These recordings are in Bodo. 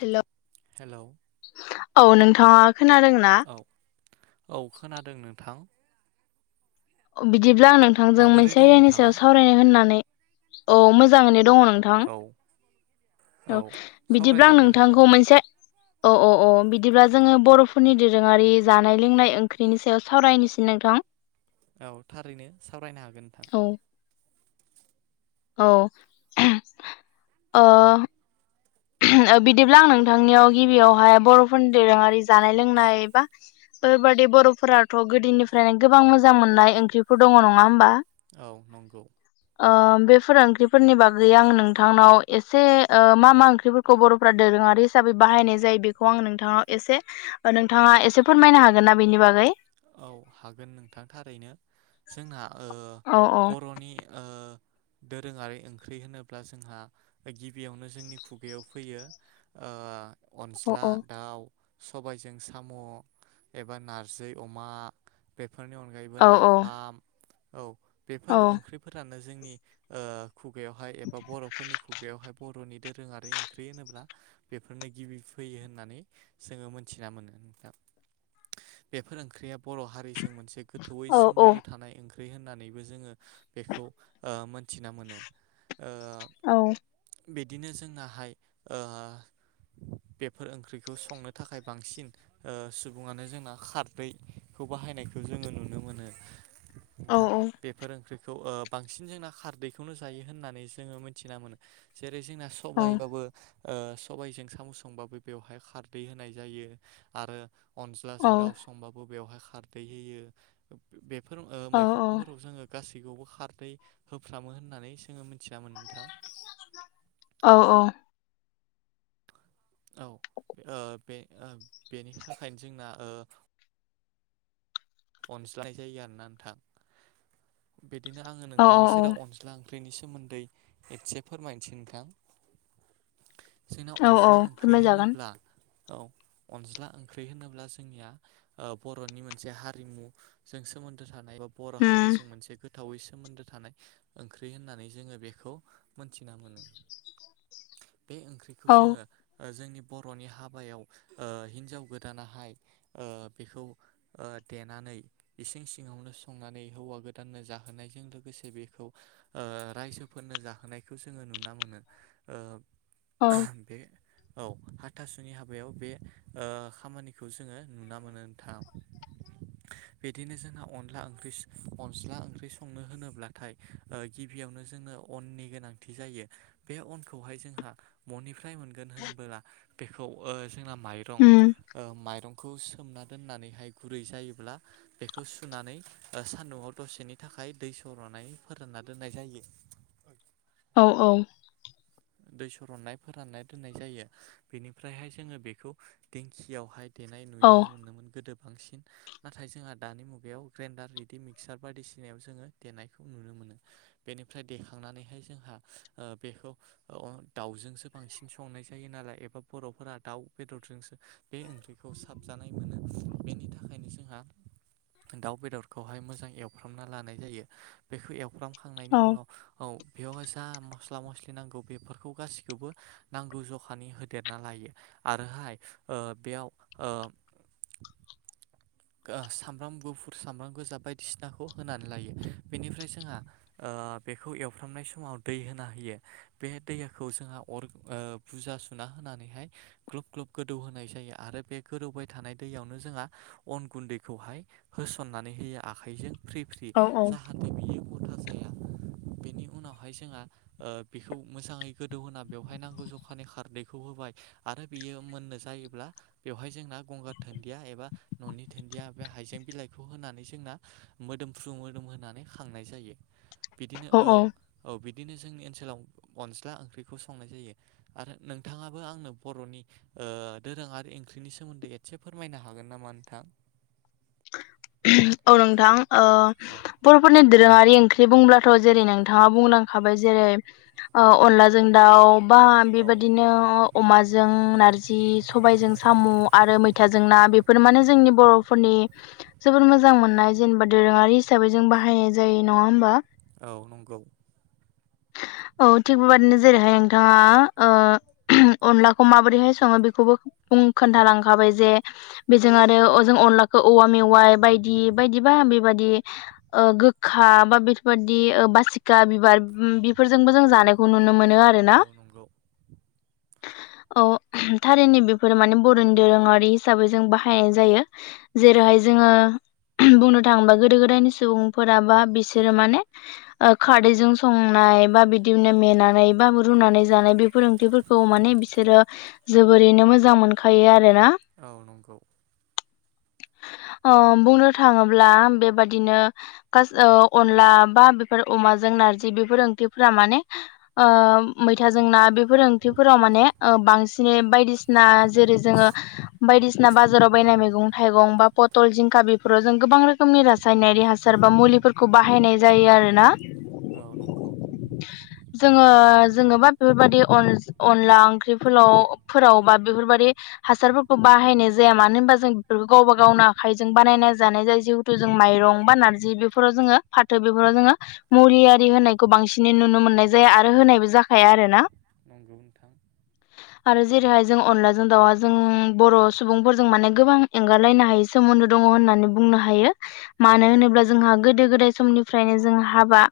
हेल'। हेल'। औ नोंथाङा खोनादोंना औ औ खोनादों नोंथां। बिदिब्ला आं नोंथांजों माबोरै मोनसे दं आयदानि सायाव नोंथाङा सावरायनो होननानै औ मोजाङैनो दङ नोंथां औ औ बिदिब्ला आं सावरायजागोन नोंथां नोंथांखौ मोनसे औ औ औ बिदिब्ला जोङो बर'फोरनि दोरोङारि जानाय लोंनाय ओंख्रिनि सायाव सावरायनोसै नोंथां। [inaudible] औ थारैनो सावरायनो हागोन नोंथां। औ औ ओ बिदिब्ला आं नोंथांनियाव गिबियावहाय बर'फोरनि दोरोङारि जानाय लोंनाय बा बेफोरबायदि बर'फोराथ' गोदोनिफ्रायनो गोबां मोजां मोननाय ओंख्रिफोर दङ नङा होमबा? औ नंगौ। ओ बेफोर ओंख्रिफोरनि बागै आं नोंथांनाव एसे मा मा ओंख ख्रिफोरखौ बर'फ्रा दोरोङारि हिसाबै बाहायनाय जायो बेखौ आं नोंथाङा एसे नोंथाङा एसे फोरमायना हागोन ना बेनि बागै? औ हागोन नोंथां। थारैनो जोंना ओ औ बर'नि ओ दोरोङारि ओंख्रि होनोब्ला जोंहा गिबियावनो जोंनि खुगायाव फैयो। ओ [inaudible] औ अनज्ला औ दाउ सबायजों साम' एबा नारजै अमा बेफोरनि अनगायैबो औ नाफाम औ औ बेफोर ओंख्रिफोरा नो जोंनि ओ खुगायावहाय एबा बर'फोरनि खुगायाव बर'नि दोरोङारि ओंख्रि होनोब्ला बेफोरनो गिबि फैयो होननानै जोङो मोनथिना मोनो नोंथां? [inaudible] बेफोर ओंख्रिया बर' हारिजों मोनसे गोथौयै औ सोमोन्दो थानाय ओंख्रि। ख्रै होननानैबो जोङो ओ बेखौ मोनथिना मोनो। ओ औ। बिदिनो जोंनाहाय ओ बेफोर ओंख्रिखौ संनो थाखाय बांसिन ओ सुबुङानो जोंना खार रै खौ बाहायनायखौ जोङो नुनो मोनो नोंथां। औ बेफोर ओंख्रि खौ ओ बांसिन जोंना खारदैखौनो जायो होननानै जोङो मिथिना मोनो। जे रै जोंना औ सबायबाबो ओ सबायजों साम' संबाबो बेवहाय खारदै होनाय जायो। आरो अनज्लाजों दाउ सबाबो बेवहाय खारदै होयो। बेफोर ओ मैखंफोराव जोङो गासैखौबो खारदै होफ्रामो होननानै जोङो मोन थिना मोनो नोंथां। औ औ ओ बे ओ बेनि थाखायनो जोंना ओ अनज्लाय जायो आरोना नोंथां। बिदिनो आङो औ नोंथांनि सेराव अनज्ला ख्रिनि सोमोन्दै एसे फोरमायनोसै नोंथां। जोंना औ अनज्ला ओंख्रि फोरमायजागोन होनोब्ला औ अनज्ला ओंख्रि होनोब्ला जोंनिया ओ बर'नि मोनसे हारि रिमुजों सोमोन्दो थानाय बा बर' उम हारिजों मोनसे गो थौवै सोमोन्दो थानाय ओंख्रि होननानै जोङो बेखौ मोनथिना मोनो। [inaudible] बे ओंख्रिखौ औ जोङो ओ जोंनि बर'नि हाबायाव ओ हिन्जाव गोदानाहाय ओ बेखौ ओ देनानै इसिं सिङावनो संनानै हौवा गोदाननो जाहोनायजों लोगोसे बेखौ ओ ओ रायजोफोरनो जाहोनायखौ जोङो नुना मोनो। ओ औ बे औ हाथासुनि हाबायाव बे ओ खामानिखौ जोङो नुना मोनो नोंथां। [inaudible] बिदिनो जोंहा अनला ओंख्रि अनज्ला ओंख्रि संनो होनोब्लाथा ओ गिबियावनो जों नो अननि गोनांथि जायो बे अनखौहाय जोंहा बनि फ्राय मोनगोन होनबोला बेखौ ओ जोंना माइरं उम ओ माइरंखौ सोमना दोननानैहाय। गुरै जायोब्ला बेखौ सुनानै ओ सान्दुंआव दसेनि थाखाय दै सर'नानै फोरान ना दोननाय जायो। औ औ। दै सननाय फोराननाय दोननाय जायो बेनिफ्रायहाय जोङो बेखौ दिंखियावहाय देनाय औ नुयनो मोनदोंमोन गोदो। बांसिन नाथाय जोंहा दानि मुगायाव ग्रेन्डार रेदि मिक्सार बायदिसिनायाव जोङो देनायखौ नुनो मोनो। बिनिफ्राय देखांनानैहाय जोंहा ओ बेखौ औ दाउजोंसो बांसिन संनाय जायोऋ नालाय एबा बर'फोरा दाउ बेदरजोंसो बे ओंख्रिखौ साबजानाय मोनो बेनि थाखायनो जोंहा दाउ बेदरखौहाय मोजां एव फ्रामना लानाय जायो बेखौ एवफ्रामखांनायनि उनाव औ बेयावहाय जा मस्ला मस्लि नांगौ बेफोरखौ गाखौबो नांगौ जखानि होदेरना लायो आरोहाय ओ बेयाव औ सामब्राम गुफुर सामब्राम गोजा बायदिसिनाखौ होनानै लायो बेनिफ्राय जोंहा ओ बेखौ एवफ्रामनाय समाव दै होना होयो। बे दैयाखौ जोंहा अर बुजा सुना होनानैहाय ग्लब ग्लब गोदौ होनोनाय जायो आरो ओमफ्राय बे गोरौबाय थानाय दैयावनो जोंहा अन गुन्दैखौहाय होसननानै होयो आखाइजों फ्रि फ्रि औ औ जाहाथे बियो अथा जाया बेनि उनावहाय जोंहा बेखौ मोजाङै गोदौहोना बेवहाय नांगौ जखानि खारदैखौ होबाय आरो बियो मोननो जायोब्ला बेवहाय जोंना गंगार दोनन्दिया एबा न'नि दोनन्दिया बे हाइजें बिलाइखौ होनानै जोंना मोदोमफ्रु मोदोम होनानै खांनाय जायो बिदिनो औ औ बिदिनो जोंनि ओनसोलाव अनज्ला ओंख्रिखौ संनाय जायो आरो नोंथाङाबो आंनो बर'नि ओ दोरोङारि ओंख्रिनि सोमोन्दै एसे फोरमायनो हागोन नामा नोंथां? औ नोंथां ओ औ बर'फोरनि दोरोङारि ओंख बुंब्लाथ' जेरै नोंथाङा बुंलांखाबाय जेरै अनलाजों दाउ बा बेबदिनो अमा जों नारजि सबायजों साम' आरो मैथाजों ना बेफोर माने जोंनि बर'फोरनि जोबोर मोजां मोननाय जेनेबा दोरोङारि हिसाबै जों बाहायनाय जायो नङा होमबा? औ नंगौ औ थिग बेबादिनो जेरैहाय नोंथाङा ओ अनलाखौ माबोरैहाय सङो बेखौबो बुं खोनथालांखाबाय जे बेजों आरो अजों अनलाखौ औवा मेवाय बायदि बायदिबा बेबदि गोखा बा बेफोरबायाददि बासिखा बिबार बेफोरजोंबो जों जानायखौ नुनो मोनो आरोना औ नंगौ औ थारैनो बेफोरो माने बर'नि दोरोङारि हिसाबै जों बाहायनाय जायो जेरै ओमाय जोङो बुंनो थाङोबा गोदो गोदायनि सुबुंफोराबा बिसोरो माने खारदैजों संनाय बा बिदिनो मेनानै बा रुनानै जानाय बे फोरोंथिफोरखौ माने बिसोरो जोबोरैनो मोजां मोनखायो आरोना औ नंगौ अ बुंनो थाङोब्ला बेबादिनो अनला बा बेफोर अमाजों नारजि बे बे ओंथिफोरा माने ओ मैथा जोंना बेफोर ओंथिफोराव माने बांसिनै बायदिसिना जेरै जोङो बायदिसिना बाजाराव बायनाय मैगं थाइगं बा पटल जिंखा बेफोर फोराव जों गोबां रोखोमनि रासायनारि हासार बा मुलिफोरखौ बाहायनाय जायो आरो ना औ नंगौ जोङो जोङबा बेफोरबदि अनल-अनला ओंख्रिफोरलाव फोराव बा बेफोरबाददि हासारफोरखौ बाहायनाय जाया मानो होन जों बेफोरखौ गावबा गावनो आखाइजों बानायना जानाय जाय जिहेथु जों माइरं बा नारजि बेफोराव जोङो फाथो बेफोराव जोङो मुरि आरि होनायखौ बां बांसिनै नुनो मोननाय जाया आरो होनायबो औ जाखाया आरोना नंगौ नोंथां आरो जेरैहाय जों अनलाजों दाउआ जों बर' सुबुंफोरजों माने गोबां एंगारलायनो हायै सोमोन्दो दं होननानै बुंनो हायो मानो औ होनोब्ला जोंहा गोदो गोदाय समनिफ्रायनो जों हाबा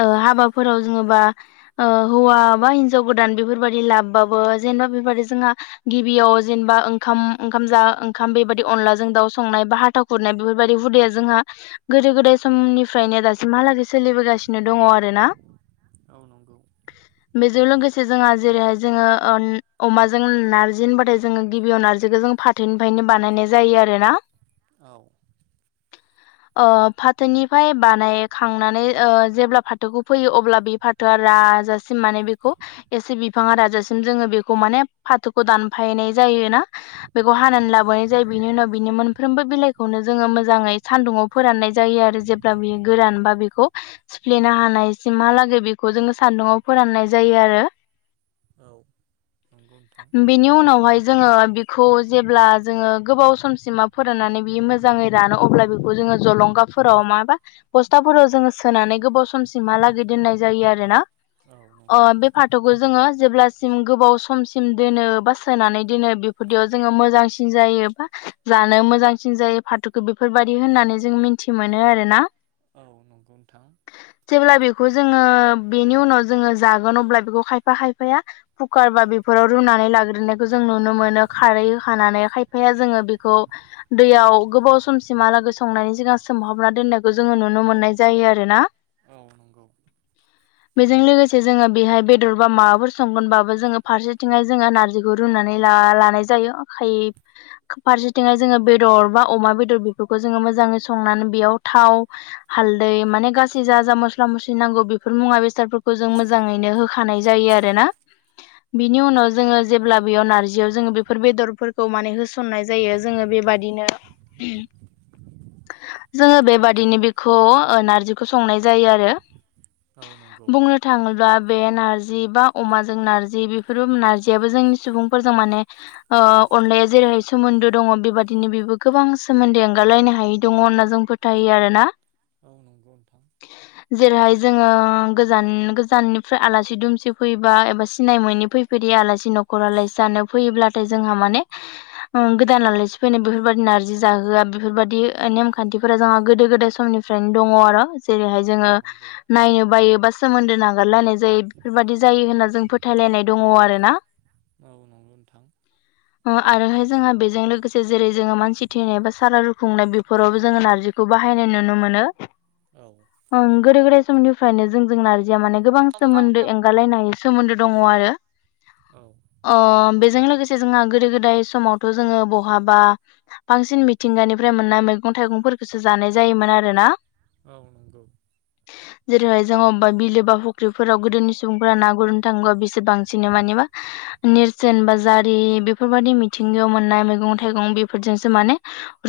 ओ हाबाफोराव जोङोबा ओ हौवा बा हिनजाव गोदान बेफोरबायदि लाबबाबो जेने बेबादि जोंहा गिबियाव जेनबा ओंखाम ओंखाम जा ओंखाम बेबादि अनलाजों दाव सं संनाय बा हाथा खुरनाय बेफोरबायदि हुदाया जोंहा गोदो गोदाय समनिफ्रायनो दासिमहालागै सोलिबोगा सिनो दङ आरो ना औ नंगौ लोगोसे जोंहा जेरैहाय जोङो अमाजों नारजि होनबाथाय जोङो गिबियाव नारजिखो जों फाथैनिफायनो बानायनाय जायो आरोना। औ [inaudible] अ फाथोनिफाय बानायखांनानै ओ जेब्ला फाथोखौ फैयो अब्ला बे फाथोआ रा आजासिम माने बेखौ एसे बिफाङा राजासिम जोङो बेखौ माने फाथोखौ दानफायनाय जायोना। बेखौ औ हानानै नंगौ लाबोनाय जायो बिनि उनाव बिनि मोन बिलाइखौनो जोङो मोजाङै सान्दुंवाव फोराननाय जायो आरो जेब्ला बेयो गोरानबा बेखौ सिफ्लेना हानायसिम हालागै बेखौ जोङो सान्दुंवाव फोराननाय जायो आरो। औ नंगौ नोंथां बेनि उनावहाय जोङो बेखौ जेब्ला जोङो गोबाव समसिमा फोराननानै बियो मोजाङै रानो अब्ला बेखौ जोङो जलंगाफोराव माबा बस्थाफोराव जोङो सोनानै गोबाव समसिमहालागै दोननाय जायो आरोना। औ नंगौ अ बे फाथोखौ जोङो जेब्ला सिम गोबाव समसिम दोनो बा सोनानै दोनो बेफोरदियाव जोङो मोजांसिन जायो बा जानो मोजांसिन जायो फाथोखौ बेफोरबायदि होननानै जों मिनथि मोनो आरोना। औ नंगौ नोंथां जेब्ला बेखौ जोङो बेनि उनाव जोङो जागोन अब्ला बेखौ खायफा खायफाया फुकार बा बेफोराव रुनानै लाग्रोननायखौ जों नुनो मोनो खारै होखानानै खायफाया जोङो बे खौ दैयाव गोबाव समसिमहालागै संनायनि सिगां सोमहाबना दोननायखौ जोङो नुनो मोननाय जायो आरोना। औ नंगौ बेजों लोगोसे जोङो बेहाय बेदर बा माबाफोर संगोनबाबो जोङो फारसेथिंहाय जोङो नारजिखौ रुना नै ला- लानाय जायो [unintelligible] फारसेथिंहाय जोङो बेदर बा अमा बेदर बेफोरखौ जोङो मोजाङै संनानै बेयाव थाव हालदै माने गासै जा जा मस्ला मस्लि नांगौ बेफोर मुवा बेसादफोर खौ जों मोजाङैनो होखानाय जायो आरोना। बिनि उनाव जोङो औ जेब्ला बेयाव नारजियाव जोङो बेफोर बेदरफोरखौ माने होसननाय जायो जोङो बेबादिनो जोङो बेबादिनो बेखौ नारजिखौ संनाय जायो आरो। औ नंगौ बुंनो थाङोब्ला बे नारजि बा अमाजों नारजि बेफोर नारजियाबो जोंनि सुबुंफोरजों माने ओ अनलाया जेरै सोमोन्दो दङ बेबादिनो बेबो गोबां सोमोन्दै एंगारलायनो हायै दङ होनना जों फोथायो आरोना। औ नंगौ नोंथां। जेरैहाय जोङो गोजान गोजाननिफ्राय आलासि दुमसि फैबा एबा सिनाय मोनि फैफेरि आलासि न' [unintelligible] जानो फैयोब्लाथाय जोंहा माने गोदान आलासि फैनाय बेफोरबादि नारजि जाहोआ बेफोरबादि नेमखान्थिफोरा जोंहा गोदो गोदाय समनिफ्राय नो दङ आरो। जेरैहाय औ जोङो नंगौ नायनो बायो बा सोमोन्दो नागारलायनाय जायो बेफोरबादि जायो होनना जों फोथायलायनाय दङ आरो ना। औ नंगौ नोंथां। अ आरोहाय जोंहा बेजों लोगोसे जेरै जोङो मानसि थैनाय बा सारादु खुंनाय बेफोरावबो जोङो नारजिखौ बाहायनाय नुनो मोन नो औ ओं गोदो गोदाय समनिफ्रायनो जोंजों नार जिया गोबां सोमोन्दो एंगालायनाय सोमोन्दो दङ आरो। औ अ बे जों लोगोसे जोंहा गोदो गोदाय समाव थ' जोङो बहाबा बांसिन मिथिंगानिफ्राय मोननाय मैगं थाइगंफोरखौसो जानाय जायोमोन आरोना। औ नोंगौ। जेरैहाय जों अबबा बिलो बा फुख्रिफोराव गोदोनि सुबुंफोरा ना गुरनो थाङोबा बिसोर बांसिनो मानि मा नेरसोन बाजारि बेफोरबायदि मिथिं गायाव मोननाय मैगं थाइं बेफोरजोंसो माने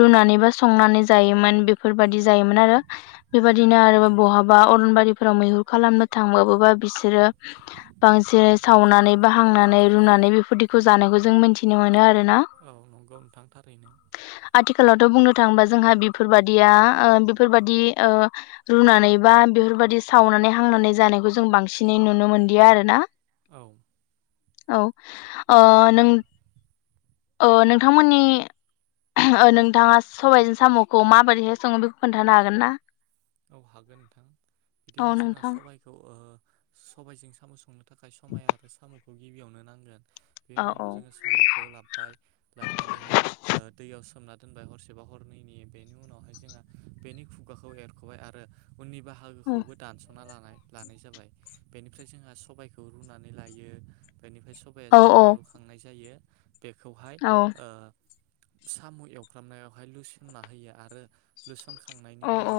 रुनानै बा संनानै जायोमोन बेफोरबादि जायोमोन आरो बेबायदिनो आरो नंगौ बा अनबारि फोराव मैहुर खालामनो थांबाबोबा बिसोरो बांसिनै सावनानै बा हांनानै रुनानै बेफोर खौ जानायखौ जों मोनथिनो मोनो आरो। औ नंगौ नोंथां थारैनो। आथिखालावथ' बुंनो थाङोबा जोंहा बेफोरबायदिया ओ बेफोरबायदि ओ रुनानै बा बेफोरबायदि सावनानै हांनानै जानायखौ जों बांसिनै नुनो मोनदिया आरो ना। औ। औ ओ नों ओ नोंथांमोननि। नोंथाङा सबायजों साम'खौ माबोरैहाय सङो बेखौ खोन्थानो हागोन ना? औ हागोन नोंथां औ बिदिनो जोंना नोंथां सबायखौ ओ सबायजों साम' संनो थाखाय समाय आरो साम'खौ गिबियावनो नांगोन। औ बेनि औ उनाव जोङो साम'खौ लाबोबाय लाबानैहाय ओ दैयाव सोमना दोनबाय हरसेबा हरनैनि बेनि उनावहाय जोंहा बेनि खुगाखौ एरख'बाय आरो उननि औ बाहागोखौबो दानस'ना लानाय। लानाय जाबाय बेनिफ्राय जोंहा सबायखौ रुनानै लायो। बेनिफ्राय सबाया औ जेब्ला रुखांनाय जायो। बेखौहाय औ ओ साम' एवफ्रामनायावहाय लुसेमना होयो आरो लुसनखांनायनि उनाव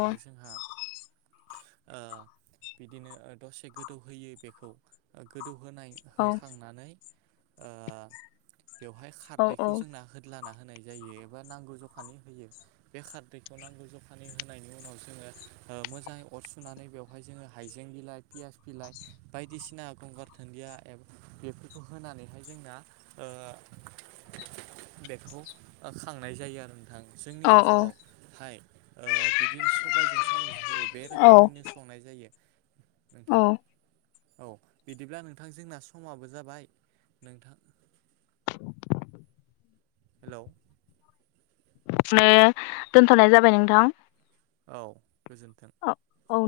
ओ बिदिनो ओ दसे गोदौ होयो बेखौ ओ गो दौ होनाय औ होखांनानै ओ बेवहाय औ खारदैखौ औ जोंना होदलाना हो नाय जायो एबा नांगौ जखानि होयो बे खारदैखौ नांगौ जखानि होननि उ नाव मोजाङै ओ अर सुनानै बेहाय जो हाइें बिलाइ पियास बिलाय बायदिसिना ना गंगार दोनदिया एब बेफोरखौ होनानैहाय जोंना ओ बेखौ ओ खांनाय जायो आरो नोंथां जोंनि औ ओनसोलावहाय ओ बिदि सबायजों साम'जों औ बे रोखोमनिनो संनाय जायो औ। नोंथां। औ बिदिब्ला नोंथां जोंना समाबो जाबाय नोंथां। हेलौ। इदिनो दोनथ'नाय जाबाय नोंथां। औ गोजोन्थों। औ औ।